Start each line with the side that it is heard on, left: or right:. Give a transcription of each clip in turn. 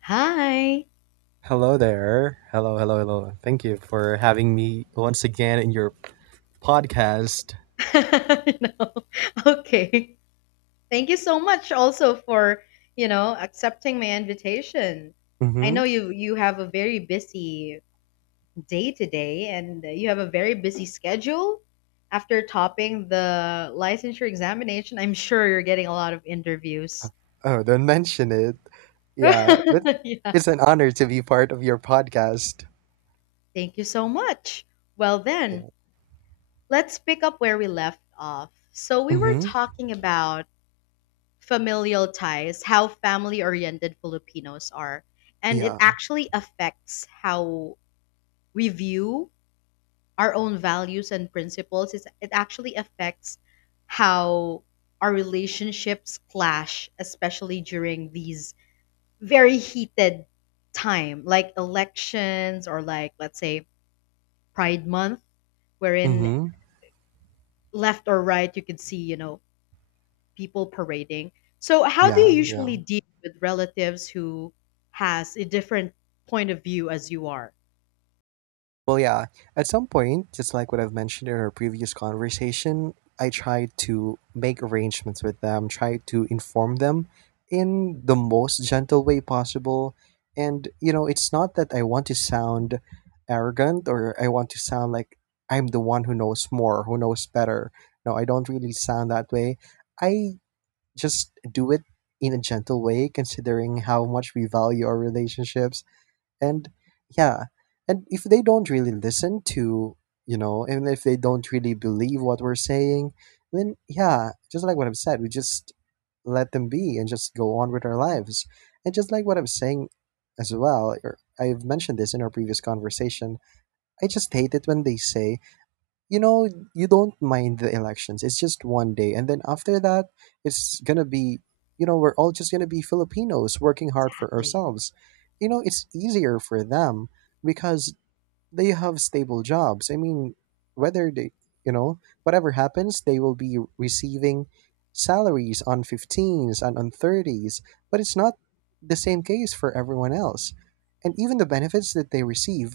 left: Hi
right: Hello there. Hello, hello, hello. Thank you for having me once again in your podcast.
left: know okay thank you so much also for accepting my invitation. I
right: Mm-hmm.
left: know you have a very busy day today and you have a very busy schedule. After topping the licensure examination, I'm sure you're getting a lot of interviews.
right: Oh, don't mention it. Yeah, but
left: Yeah,
right: it's an honor to be part of your podcast.
left: thank you so much. Well then,
right: Yeah.
left: let's pick up where we left off. So we were
right: Mm-hmm.
left: talking about familial ties, how family oriented Filipinos are. And it
right: Yeah.
left: actually affects how we view our own values and principles. It actually affects how our relationships clash, especially during these very heated time, like elections or like, let's say, Pride Month, wherein
right: Mm-hmm.
left: left or right, you could see, you know, people parading. So how do you
right: Yeah. Yeah.
left: usually deal with relatives who has a different point of view as you are?
right: Well, yeah, at some point, just like what I've mentioned in our previous conversation, I tried to make arrangements with them, try to inform them in the most gentle way possible. And, you know, it's not that I want to sound arrogant or I want to sound like I'm the one who knows more, who knows better. No, I don't really sound that way. I just do it in a gentle way, considering how much we value our relationships. And yeah, and if they don't really listen to, you know, and if they don't really believe what we're saying, then yeah, just like what I've said, we just let them be and just go on with our lives. And just like what I'm saying as well, or I've mentioned this in our previous conversation, I just hate it when they say, you know, you don't mind the elections, it's just one day, and then after that, it's gonna be, you know, we're all just gonna be Filipinos working hard for
left: Exactly.
right: ourselves. You know, it's easier for them because they have stable jobs. I mean, whether they, you know, whatever happens, they will be receiving salaries on 15s and on 30s. But it's not the same case for everyone else. And even the benefits that they receive,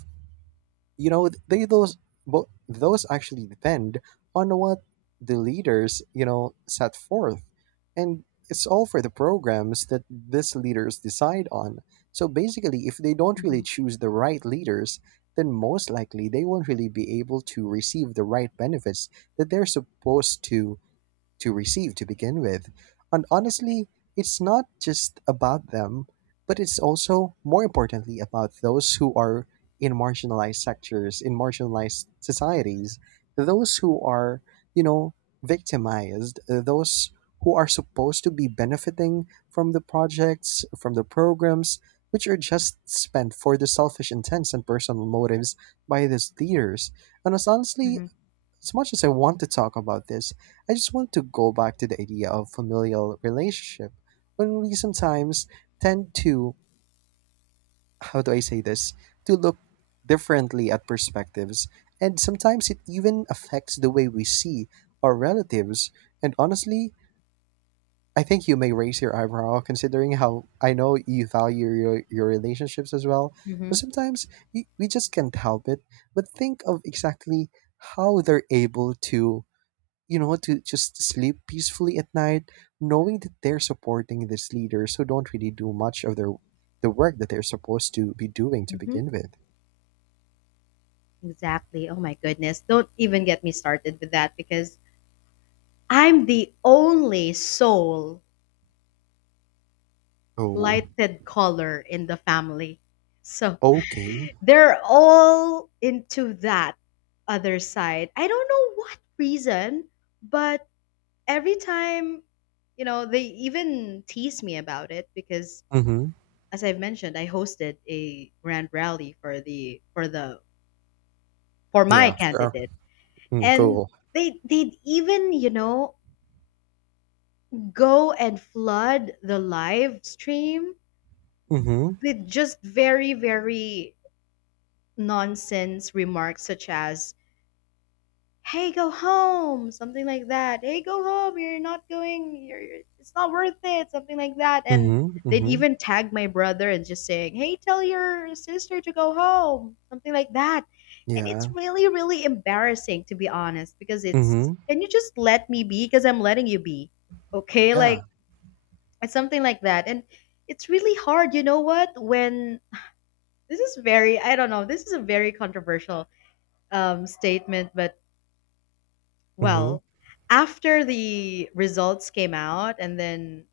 right: you know, they those but those actually depend on what the leaders, you know, set forth. And it's all for the programs that these leaders decide on. So basically, if they don't really
left: Mm-hmm.
right: choose the right leaders, then most likely they won't really be able to receive the right benefits that they're supposed to receive to begin with. And
left: Exactly.
right: honestly, it's not just about them, but it's also more importantly about those who are in marginalized sectors, in marginalized societies, those who are, you know, victimized, those who are supposed to be benefiting from the projects, from the programs, which are just spent for the selfish intents and personal motives by these leaders. And as honestly,
left: Mm-hmm.
right: as much as I want to talk about this, I just want to go back to the idea of familial relationship when we sometimes tend to, how do I say this, to look differently at perspectives, and sometimes it even affects the way we see our relatives. And honestly, I think you may raise your eyebrow considering how I know you value your relationships as well, but
left: Mm-hmm.
right: sometimes we just can't help it but think of exactly how they're able to just sleep peacefully at night, knowing that they're supporting these leaders who don't really do much of the work that they're supposed to be doing to
left: Mm-hmm.
right: begin with.
left: Exactly. Oh my goodness. Don't even get me started with that, because I'm the only sole
right: Oh,
left: lighted color in the family. So
right: okay.
left: they're all into that other side. I don't know what reason, but every time, you know, they even tease me about it, because
right: Mm-hmm.
left: as I've mentioned, I hosted a grand rally for the for the for my
right: Yeah. Fair.
left: candidate.
right: Mm,
left: And
right: cool.
left: they they'd even, you know, go and flood the live stream
right: Mm-hmm.
left: with just very, very nonsense remarks such as, "Hey, go home," something like that. "Hey, go home, you're not going, it's not worth it," something like that. And
right: Mm-hmm.
left: they'd
right: Mm-hmm.
left: even tag my brother and just saying, "Hey, tell your sister to go home," something like that. And it's
right: Yeah.
left: really, really embarrassing, to be honest, because it's,
right: Mm-hmm.
left: can you just let me be, because I'm letting you be, okay?
right: Yeah.
left: Like, it's something like that. And it's really hard, you know what, when this is very, I don't know, this is a very controversial statement. But
right: Mm-hmm.
left: well, after the results came out and then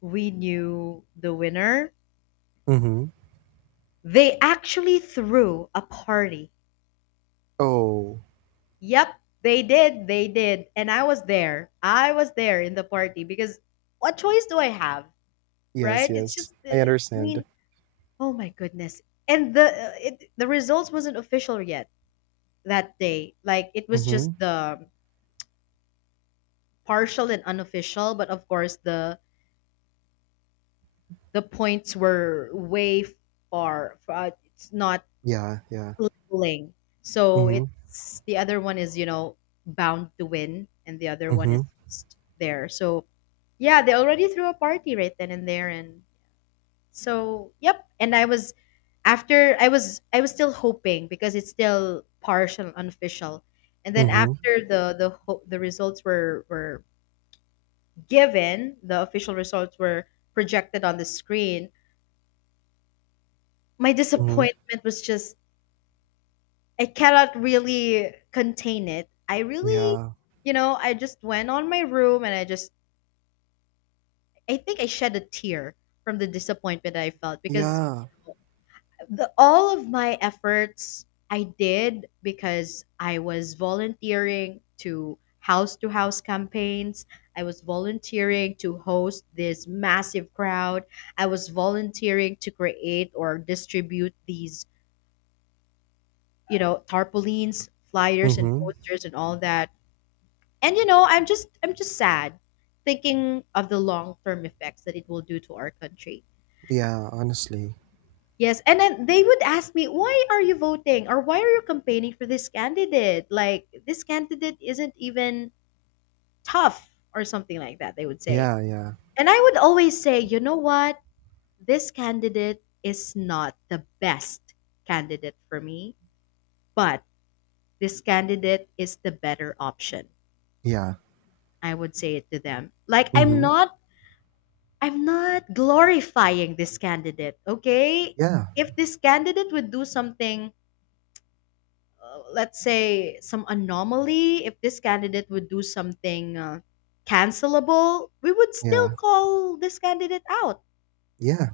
left: we knew the winner,
right: Mm-hmm.
left: they actually threw a party.
right: Oh,
left: Yep, they did. They did. And I was there. I was there in the party, because what choice do I have,
right: yes,
left: right?
right: yes.
left: It's just
right: I
left: I
right: understand.
left: mean, oh my goodness. And the results wasn't official yet that day. Like, it was just
right: Mm-hmm.
left: the partial and unofficial, but of course the points were way far. It's not
right: Yeah, yeah.
left: leveling. So
right: Mm-hmm.
left: it's, the other one is, you know, bound to win, and the other one
right: Mm-hmm.
left: is just there. So yeah, they already threw a party right then and there, and so yep. And I was, after, I was still hoping because it's still partial, unofficial. And then
right: Mm-hmm.
left: after the results were given, the official results were projected on the screen. My
right: Mm-hmm.
left: disappointment was just, I cannot really contain it. I really,
right: Yeah.
left: you know, I just went on my room and I just, I think I shed a tear from the disappointment I felt, because
right: Yeah.
left: the all of my efforts I did, because I was volunteering to house campaigns. I was volunteering to host this massive crowd. I was volunteering to create or distribute these, you know, tarpaulins, flyers and
right: Mm-hmm.
left: posters and all that. And you know, I'm just sad thinking of the long-term effects that it will do to our country.
right: Yeah, honestly.
left: Yes, and then they would ask me, "Why are you voting or why are you campaigning for this candidate? Like, this candidate isn't even tough or something like that," they would say.
right: Yeah, yeah.
left: And I would always say, "You know what? This candidate is not the best candidate for me, but this candidate is the better option."
right: Yeah.
left: I would say it to them. Like, I'm
right: Mm-hmm.
left: not I'm not glorifying this candidate, okay?
right: Yeah.
left: If this candidate would do something let's say some anomaly, if this candidate would do something cancelable, we would still
right: Yeah.
left: call this candidate out.
right: Yeah.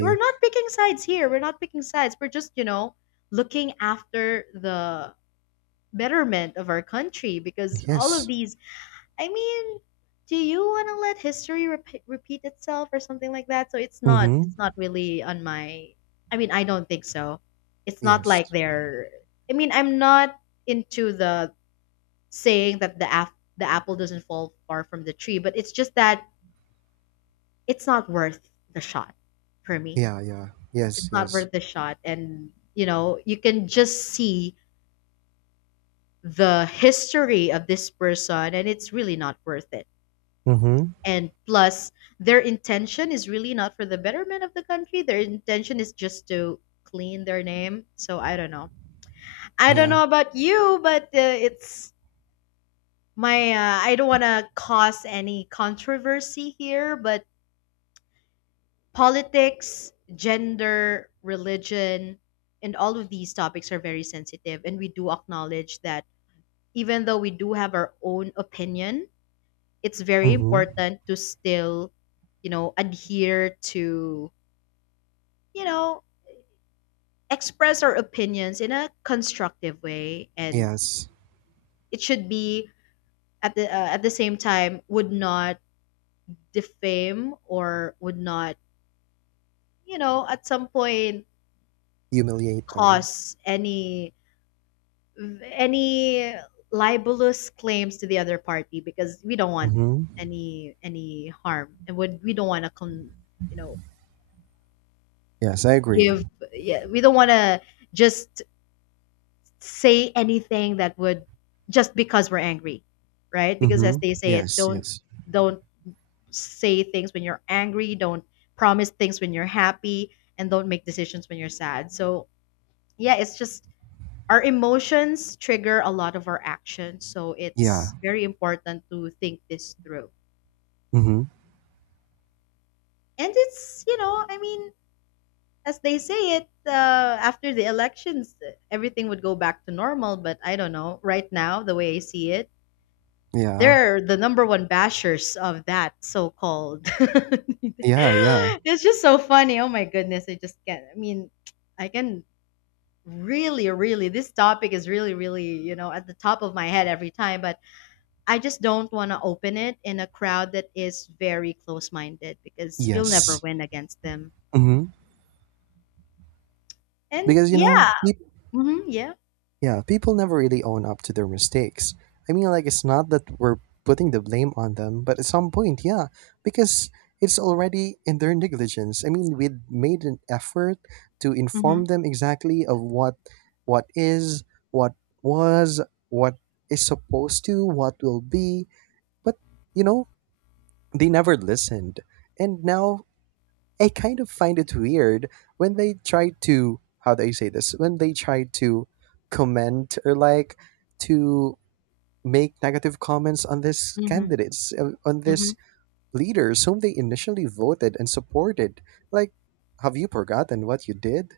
left: We're not picking sides here. We're not picking sides. We're just, you know, looking after the betterment of our country, because all of
right: Yes.
left: these, I mean, do you want to let history repeat itself or something like that? So it's not,
right: Mm-hmm.
left: it's not really on my, I mean, I don't think so. It's not
right: Yes.
left: like they're, I mean, I'm not into the saying that the apple doesn't fall far from the tree, but it's just that it's not worth the shot for me.
right: Yeah. Yeah. Yes.
left: It's not
right: Yes.
left: worth the shot, and you know, you can just see the history of this person, and it's really not worth it.
right: Mm-hmm.
left: And plus, their intention is really not for the betterment of the country, their intention is just to clean their name. So I don't know, I don't
right: Yeah.
left: know about you, but it's my I don't want to cause any controversy here, but politics, gender, religion, and all of these topics are very sensitive, and we do acknowledge that. Even though we do have our own opinion, it's very
right: Mm-hmm.
left: important to still, you know, adhere to, you know, express our opinions in a constructive way, and
right: Yes.
left: it should be at the same time would not defame or would not, you know, at some point
right: Humiliate them.
left: cause any libelous claims to the other party, because we don't want
right: Mm-hmm.
left: any harm, and would we don't want to con, you know,
right: Yes. I agree.
left: give, yeah, we don't want to just say anything that would, just because we're angry, right? Because
right: Mm-hmm.
left: as they say it,
right: Yes.
left: don't
right: Yes.
left: don't say things when you're angry, don't promise things when you're happy, and don't make decisions when you're sad. So yeah, it's just, our emotions trigger a lot of our actions. So
right: Yeah.
left: it's very important to think this through.
right: Mm-hmm.
left: And it's, you know, I mean, as they say it, after the elections, everything would go back to normal. But I don't know. Right now, the way I see it,
right: Yeah.
left: they're the number one bashers of that so-called.
right: Yeah. Yeah.
left: It's just so funny. Oh my goodness, I just can't. I mean, I can, really, really. This topic is really, really, you know, at the top of my head every time. But I just don't want to open it in a crowd that is very close-minded, because you'll never
right: Yes.
left: win against them.
right: Mm-hmm.
left: And
right: Because you know.
left: yeah, hmm, yeah,
right: Yeah, people never really own up to their mistakes. I mean, like, it's not that we're putting the blame on them, but at some point, yeah, because it's already in their negligence. I mean, we made an effort to
left: hmm,
right: inform them exactly of what is, what was, what is supposed to, what will be, but you know, they never listened. And now I kind of find it weird when they try to, how do I say this? When they try to comment or like to make negative comments on this
left: hmm,
right: candidates uh, on
left: hmm.
right: this leaders whom they initially voted and supported. Like, have you forgotten what you did?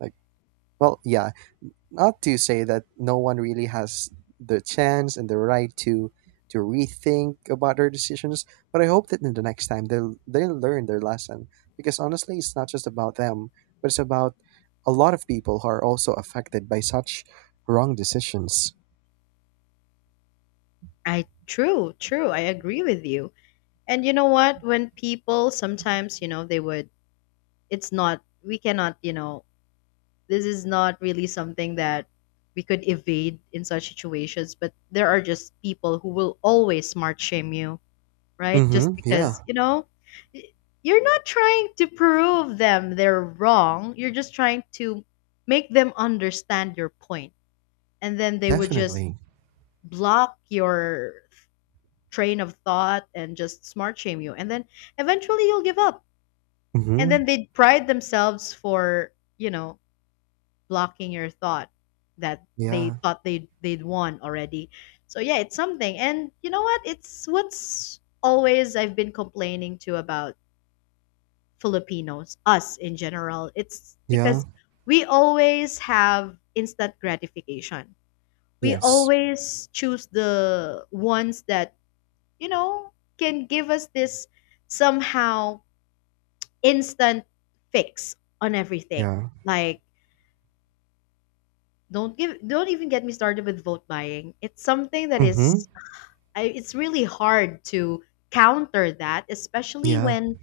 right: Like, well, yeah, not to say that no one really has the chance and the right to rethink about their decisions, but I hope that in the next time they'll learn their lesson. Because honestly, it's not just about them, but it's about a lot of people who are also affected by such wrong decisions.
left: I true, true. I agree with you. And you know what? When people sometimes, you know, they would, it's not, we cannot, you know, this is not really something that we could evade in such situations, but there are just people who will always smart shame you, right, just
right: Mm-hmm.
left: because,
right: Yeah,
left: you know, y- you're not trying to prove them they're wrong, you're just trying to make them understand your point, and then they would just
right: definitely.
left: block your train of thought and just smart shame you, and then eventually you'll give up, and
right: Mm-hmm.
left: then they'd pride themselves for, you know, blocking your thought, that they
right: Yeah.
left: thought they'd won already. So yeah, it's something. And you know what? It's what's always I've been complaining to about Filipinos, us in general. It's
right: Yeah.
left: because we always have instant gratification. We
right: Yes.
left: always choose the ones that, you know, can give us this somehow instant fix on everything.
right: Yeah.
left: Like, don't even get me started with vote buying. It's something that
right: Mm-hmm.
left: is, I, it's really hard to counter that, especially
right: Yeah.
left: when,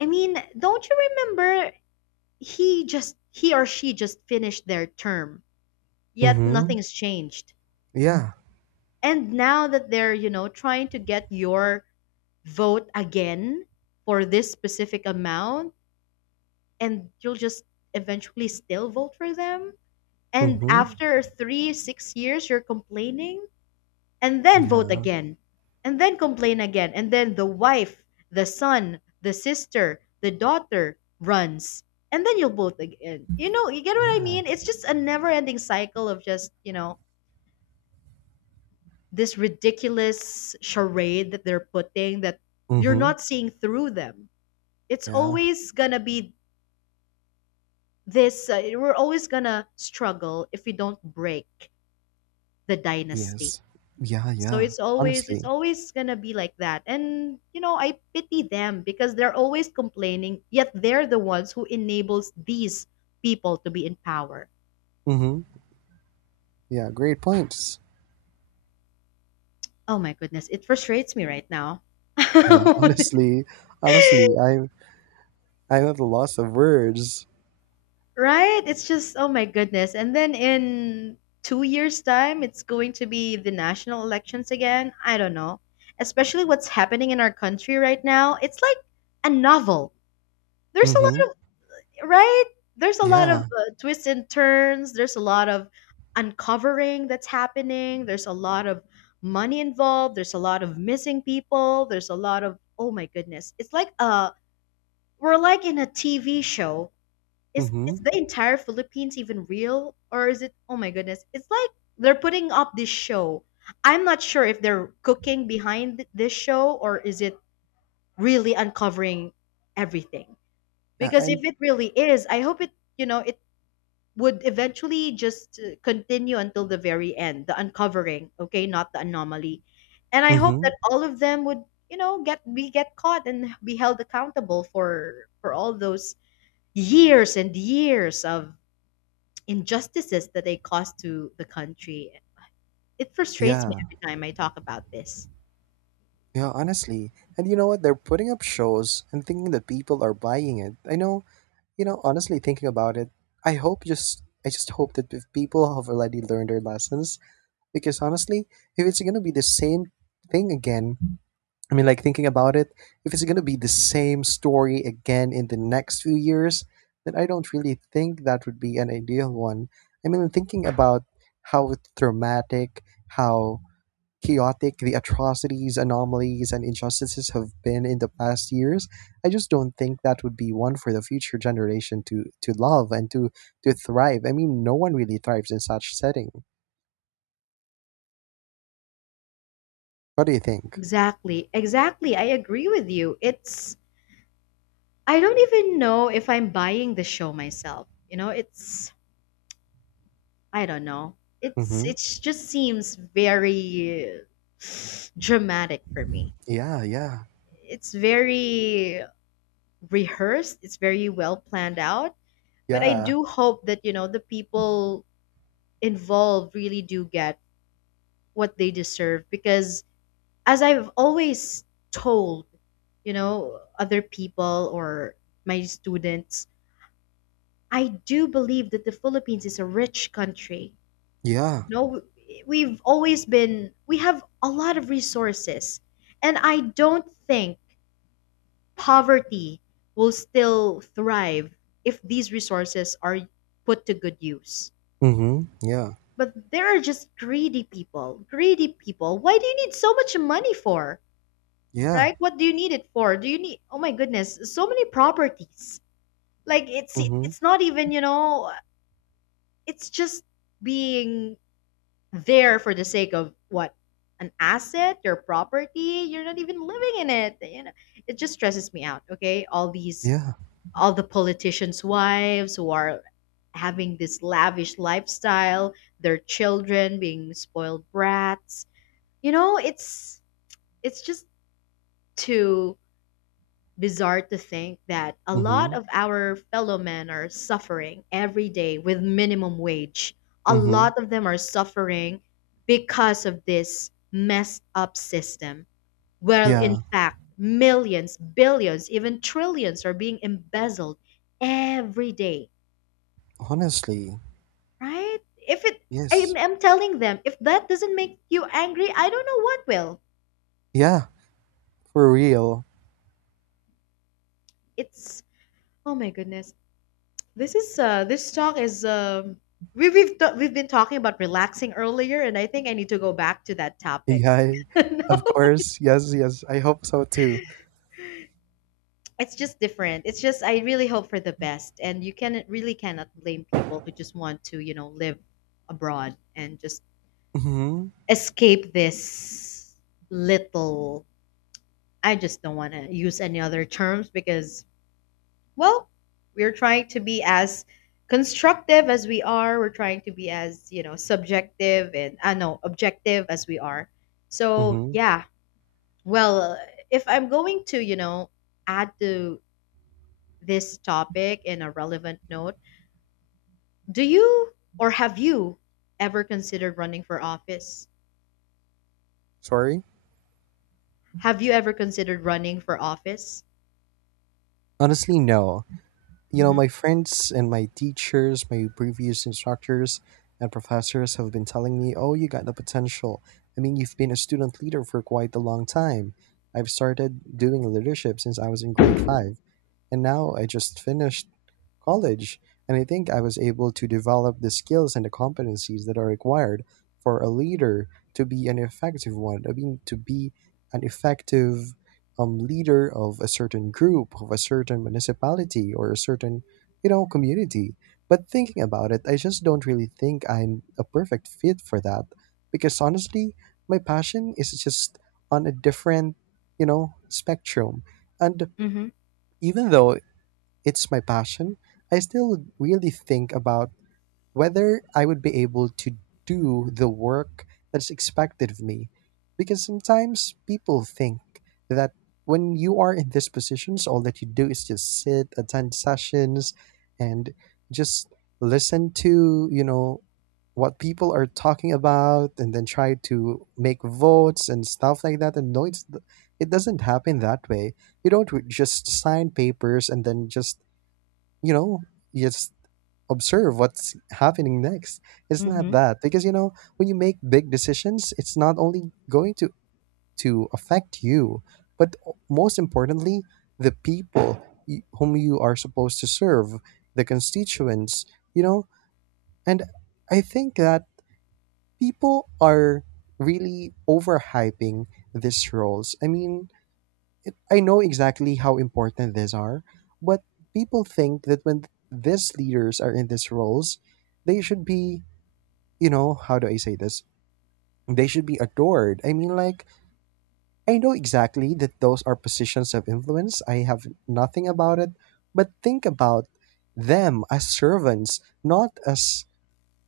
left: I mean, don't you remember, he or she just finished their term, yet
right: Mm-hmm.
left: nothing's changed.
right: Yeah.
left: And now that they're, you know, trying to get your vote again for this specific amount, and you'll just eventually still vote for them, and
right: Mm-hmm.
left: after 3 6 years you're complaining and then vote
right: Yeah.
left: again, and then complain again, and then the wife, the son, the sister, the daughter runs, and then you'll vote again. You know, you get what I
right: Yeah.
left: mean? It's just a never-ending cycle of just, you know, this ridiculous charade that they're putting, that you're
right: Mm-hmm.
left: not seeing through them. It's
right: Yeah.
left: always gonna be this, we're always gonna struggle if we don't break the dynasty.
right: Yes. Yeah,
left: So
right: yeah.
left: it's
right: Honestly.
left: always gonna be like that. And you know, I pity them because they're always complaining, yet they're the ones who enables these people to be in power.
right: Mhm. Yeah, great points.
left: Oh my goodness, it frustrates me right now.
right: Yeah,
left: Right?
right: honestly. Honestly, I'm at a loss of words.
left: It's just, oh my goodness. And then in 2 years' time it's going to be the national elections again. I don't know. Especially what's happening in our country right now. It's like a novel. There's a
right: Mhm.
left: lot, right? There's a lot of
right: Yeah.
left: twists and turns. There's a lot of uncovering that's happening. There's a lot of money involved. There's a lot of missing people. There's a lot of, oh my goodness. It's like we're like in a TV show. Is
right: Mhm.
left: the entire Philippines even real, or is it, oh my goodness. It's like they're putting up this show. I'm not sure if they're cooking behind this show or is it really uncovering everything.
right: Yeah,
left: Because if
right: and
left: it really is, I hope it you know it would eventually just continue until the very end, the uncovering, okay, not the anomaly. And I hope that
right: mhm.
left: all of them would, get caught and be held accountable for all those years and years of injustices that they caused to the country. It frustrates me
right: Yeah.
left: every time I talk about this.
right: Yeah, honestly. And you know what? They're putting up shows and thinking that people are buying it. I know, you know, honestly thinking about it, I just hope that if people have already learned their lessons, because honestly, if it's going to be the same thing again, I mean, like thinking about it, if it's gonna be the same story again in the next few years, then I don't really think that would be an ideal one. I mean, thinking about how dramatic, how chaotic the atrocities, anomalies, and injustices have been in the past years, I just don't think that would be one for the future generation to love and to thrive. I mean, no one really thrives in such setting. What do you think?
left: Exactly. Exactly. I agree with you. It's I don't even know if I'm buying the show myself. You know, it's I don't know. It's
right: Mm-hmm.
left: it just seems very dramatic for me.
right: Yeah, yeah,
left: It's very rehearsed, it's very well planned out, but I
right: yeah,
left: do hope that the people involved really do get what they deserve, because as I've always told, other people or my students, I do believe that the Philippines is a rich country.
right: yeah.
left: No, we've always been, we have a lot of resources. And I don't think poverty will still thrive if these resources are put to good use.
right: Mm-hmm. Yeah.
left: But there are just greedy people. Greedy people. Why do you need so much money for?
right: Yeah.
left: Right? What do you need it for? Do you need, oh my goodness, so many properties. Like it's
right: Mhm.
left: it's not even, you know, it's just being there for the sake of what, an asset, your property you're not even living in, it, you know, it just stresses me out. Okay, all these
right: Yeah.
left: all the politicians wives who are having this lavish lifestyle, their children being spoiled brats, you know, it's just too bizarre to think that a lot
right: Mhm.
left: of our fellow men are suffering every day with minimum wage. A
right: Mhm.
left: lot of them are suffering because of this messed up system. Well, in
right: Yeah.
left: fact, millions, billions, even trillions are being embezzled every day,
right: Honestly.
left: right? If it,
right: Yes.
left: I'm telling them, if that doesn't make you angry, I don't know what will.
right: Yeah. For real.
left: It's, oh my goodness. This talk is, we've been talking about relaxing earlier, and I think I need to go back to that topic.
right: Yeah. Of
left: No,
right: course. Yes, yes. I hope so too.
left: it's just different. It's just I really hope for the best, and you can really cannot blame people who just want to live abroad and just
right: Mhm.
left: escape this little. I just don't want to use any other terms because, well, we're trying to be as constructive as we are. We're trying to be as, subjective and, I no, objective as we are. So,
right: Mhm.
left: yeah. Well, if I'm going to, add to this topic in a relevant note, do you, or have you ever considered running for office?
right: Sorry?
left: Have you ever considered running for office?
right: Honestly, no. You know,
left: Hmm.
right: my friends and my teachers, my previous instructors and professors have been telling me, "Oh, you got the potential. I mean, you've been a student leader for quite a long time." I've started doing leadership since I was in grade 5, and now I just finished college. And I think I was able to develop the skills and the competencies that are required for a leader to be an effective one. I mean, to be an effective leader of a certain group, of a certain municipality, or a certain, you know, community. But thinking about it, I just don't really think I'm a perfect fit for that because honestly, my passion is just on a different, you know, spectrum. And
left: Hmm.
right: even though it's my passion, I still really think about whether I would be able to do the work that's expected of me. Because sometimes people think that when you are in these positions, all that you do is just sit, attend sessions, and just listen to, you know, what people are talking about and then try to make votes and stuff like that. And no, it doesn't happen that way. You don't just sign papers and then just, you know, you just observe what's happening next. It's not
left: Hmm.
right: that, because you know, when you make big decisions, it's not only going to affect you, but most importantly the people whom you are supposed to serve, the constituents, you know. And I think that people are really overhyping these roles. I mean, I know exactly how important these are, but people think that when these leaders are in these roles, they should be, you know, how do I say this? They should be adored. I mean, like, I know exactly that those are positions of influence. I have nothing about it, but think about them as servants, not as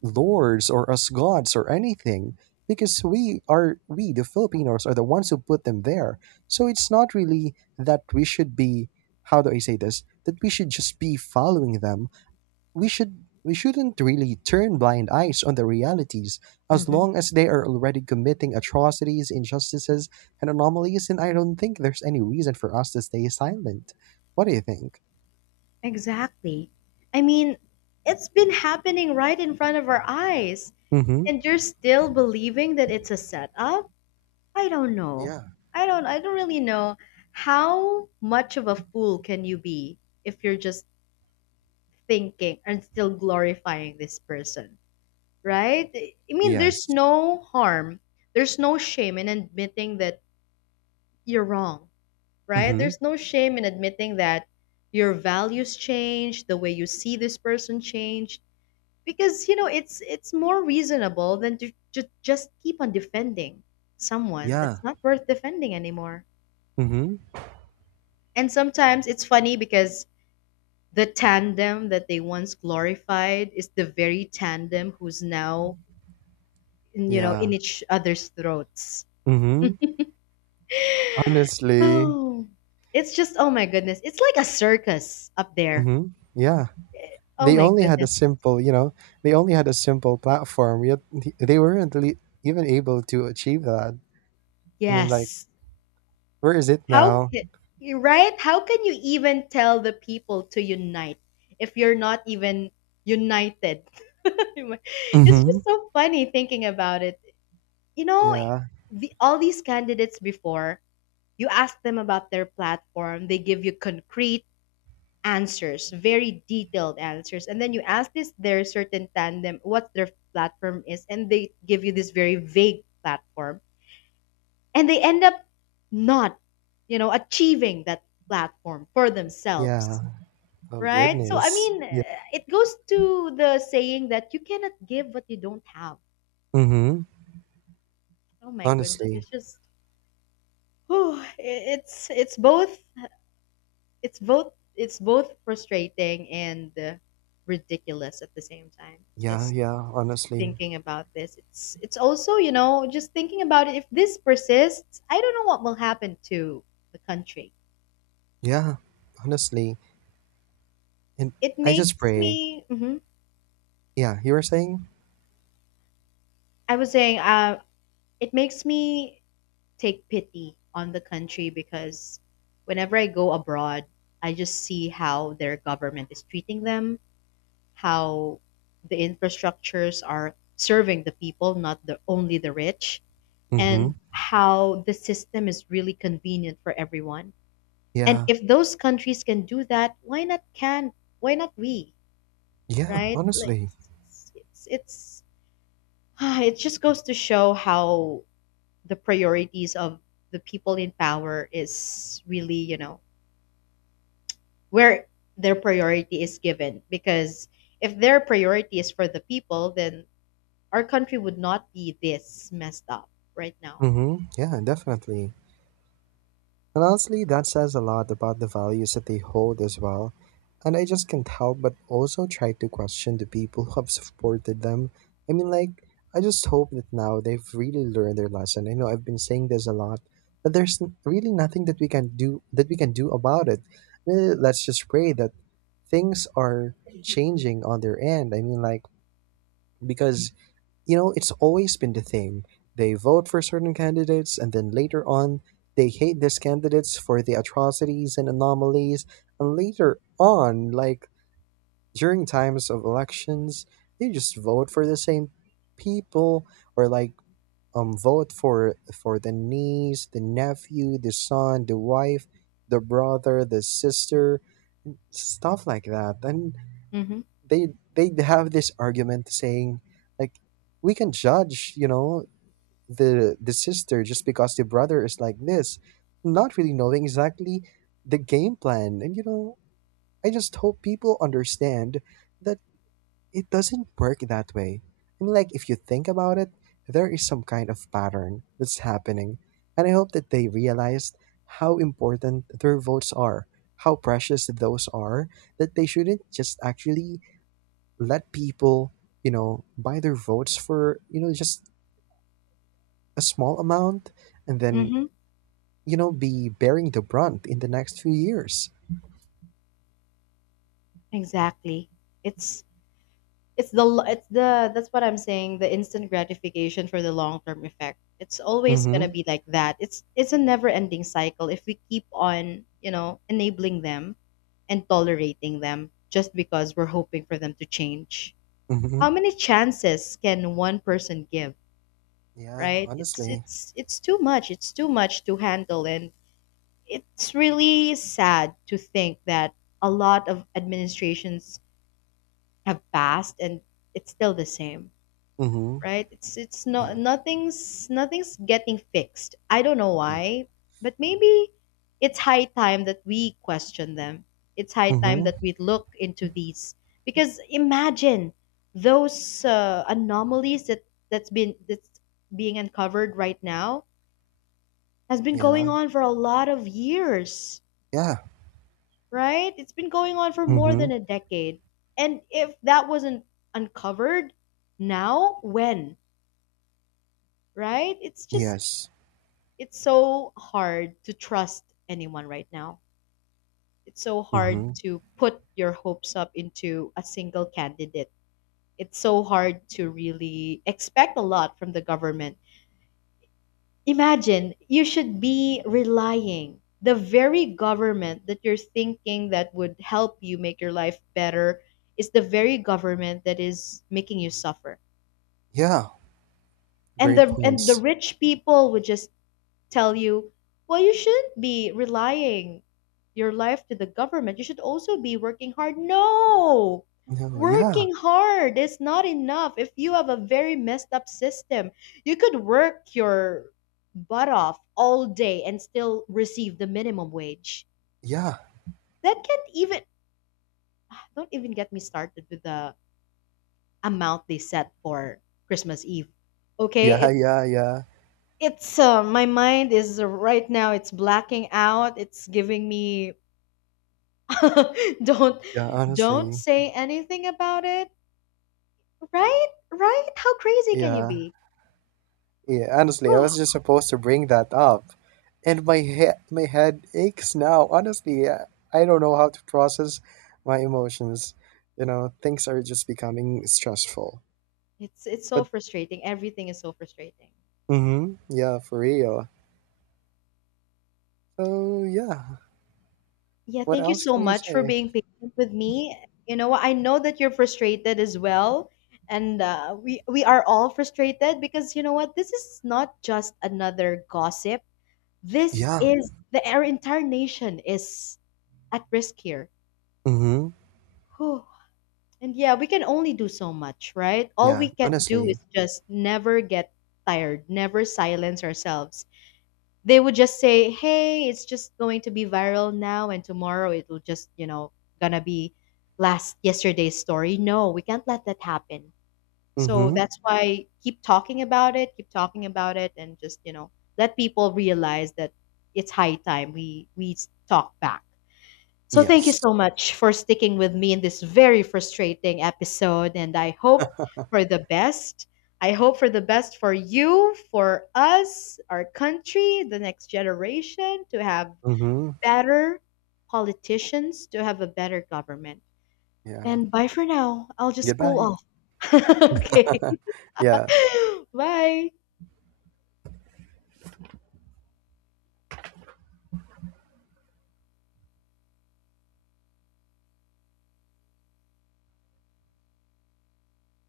right: lords or as gods or anything because we the Filipinos are the ones who put them there. So it's not really that we should be, how do I say this, that we should just be following them. We shouldn't really turn blind eyes on the realities as
left: Hmm.
right: long as they are already committing atrocities, injustices, and anomalies. And I don't think there's any reason for us to stay silent. What do you think?
left: Exactly. I mean, it's been happening right in front of our eyes.
right: Mm-hmm.
left: And you're still believing that it's a setup. I don't know.
right: Yeah.
left: I don't really know. How much of a fool can you be if you're just thinking and still glorifying this person, right? I mean,
right: Yes.
left: there's no harm, there's no shame in admitting that you're wrong, right?
right: Mm-hmm.
left: There's no shame in admitting that your values change, the way you see this person change, because you know it's more reasonable than to just keep on defending someone
right: Yeah.
left: that's not worth defending anymore.
right: Mm-hmm.
left: And sometimes it's funny, because the tandem that they once glorified is the very tandem who's now, you know,
right: Yeah.
left: in each other's throats.
right: Mm-hmm. Honestly,
left: Oh, it's just, oh my goodness, it's like a circus up there.
right: mhm, yeah,
left: Oh
right: they
left: my
right: only had a
left: goodness.
right: simple, you know, they only had a simple platform. Yet they weren't really even able to achieve that. I mean, like,
left: Yes.
right: where is it
left: How
right: now?
left: can, you're right? How can you even tell the people to unite if you're not even united? It's
right: Mm-hmm.
left: just so funny thinking about it. You know,
right: Yeah,
left: all these candidates before, you ask them about their platform, they give you concrete answers, very detailed answers. And then you ask this their certain tandem what their platform is, and they give you this very vague platform, and they end up not achieving that platform for
right: yeah.
left: themselves,
right: Oh
left: right? So I
right: goodness.
left: mean,
right: Yeah.
left: it goes to the saying that you cannot give what you don't have.
right: Mm-hmm.
left: Oh my goodness,
right: Honestly,
left: it's just, whew, it's both frustrating and ridiculous at the same time. It's
right: yeah,
left: just
right: yeah. Honestly,
left: thinking about this, it's also, you know, just thinking about it, if this persists, I don't know what will happen to the country.
right: yeah. Honestly, and
left: It
right: I just
left: makes
right: pray.
left: me. Mhm.
right: Yeah, you were saying.
left: I was saying, it makes me take pity on the country, because whenever I go abroad, I just see how their government is treating them, how the infrastructures are serving the people, not the only the rich,
right: Mm-hmm.
left: and how the system is really convenient for everyone. And
right: Yeah,
left: if those countries can do that, why not can? Why not we?
right: yeah.
left: Right? Like,
right: Honestly.
left: it's it just goes to show how the priorities of the people in power is really, where their priority is given. Because if their priority is for the people, then our country would not be this messed up right now.
right: Mm-hmm. Yeah, definitely. And honestly, that says a lot about the values that they hold as well. And I just can't help but also try to question the people who have supported them. I mean, like, I just hope that now they've really learned their lesson. I know I've been saying this a lot, but there's really nothing that we can do about it. I mean, let's just pray that things are changing on their end. I mean, like, because you know, it's always been the thing. They vote for certain candidates and then later on they hate these candidates for the atrocities and anomalies. And later on, like during times of elections, they just vote for the same people, or like vote for the niece, the nephew, the son, the wife, the brother, the sister, stuff like that. And
left: Mm-hmm.
right: they they have this argument saying like we can judge, you know, the sister just because the brother is like this, not really knowing exactly the game plan. And you know, I just hope people understand that it doesn't work that way. I mean, like if you think about it, there is some kind of pattern that's happening, and I hope that they realized how important their votes are, how precious those are, that they shouldn't just actually let people, you know, buy their votes for, you know, just a small amount, and then,
left: Mm-hmm.
right: you know, be bearing the brunt in the next few years.
left: Exactly. It's It's the l- it's the That's what I'm saying, the instant gratification for the long-term effect. It's always going to
right: Mm-hmm.
left: be like that. It's a never-ending cycle if we keep on, you know, enabling them and tolerating them just because we're hoping for them to change.
right: Mm-hmm.
left: How many chances can one person give,
right: Yeah,
left: right? It's
right: honestly.
left: it's it's too much. It's too much to handle, and it's really sad to think that a lot of administrations have passed and it's still the same.
right: Mm-hmm.
left: Right? It's not,
right: Yeah.
left: nothing's getting fixed. I don't know
right: Yeah.
left: why, but maybe it's high time that we question them. It's high time
right: Mm-hmm.
left: that we look into these, because imagine, those anomalies that's being uncovered right now has been going
right: Yeah.
left: on for a lot of years,
right: Yeah.
left: right? It's been going on for more
right: Mm-hmm.
left: than a decade. And if that wasn't uncovered now, when? Right? It's just,
right: Yes.
left: it's so hard to trust anyone right now. It's so hard
right: Mm-hmm.
left: to put your hopes up into a single candidate. It's so hard to really expect a lot from the government. Imagine, you should be relying the very government that you're thinking that would help you make your life better is the very government that is making you suffer.
right: Yeah.
left: And
right: Great
left: the and the
right: points.
left: rich people would just tell you, well, you shouldn't be relying your life to the government. You should also be working hard. No!
right: No, yeah.
left: Working hard is not enough if you have a very messed up system. You could work your butt off all day and still receive the minimum wage.
right: Yeah.
left: That can't even, don't even get me started with the amount they set for Christmas Eve. Okay,
right: Yeah. Yeah. Yeah.
left: it's my mind is, right now it's blacking out. It's giving me, don't
right: Yeah.
left: don't
right: Honestly.
left: say anything about it. Right? Right? How crazy can you
right: Yeah.
left: be?
right: Yeah. Honestly, I
left: Oh,
right: was just supposed to bring that up. And my head aches now. Honestly, I don't know how to process my emotions. You know, things are just becoming stressful.
left: it's so
right: But
left: frustrating. Everything is so frustrating.
right: mhm, yeah, for real. So, yeah,
left: Yeah,
right: what
left: thank you
right: else
left: so
right: can we
left: much for
right: say?
left: being patient with me. You know what? I know that you're frustrated as well, and we are all frustrated, because you know what? This is not just another gossip. This
right: Yeah.
left: is, the our entire nation is at risk here.
right: Mhm.
left: Whew. And yeah, we can only do so much, right? All
right: Yeah,
left: we can do
right: honestly.
left: is just never get tired, never silence ourselves. They would just say, "Hey, it's just going to be viral now and tomorrow it'll just, gonna be last yesterday's story." No, we can't let that happen. So
right: Mhm.
left: that's why, keep talking about it, keep talking about it, and just, let people realize that it's high time we talk back. So thank
right: Yes.
left: you so much for sticking with me in this very frustrating episode, and I hope for the best. I hope for the best for you, for us, our country, the next generation, to have
right: Mhm.
left: better politicians, to have a better government.
right: Yeah.
left: And bye for now. I'll just cool
right: Goodbye.
left: off. Okay.
right: Yeah. Yeah.
left: Bye.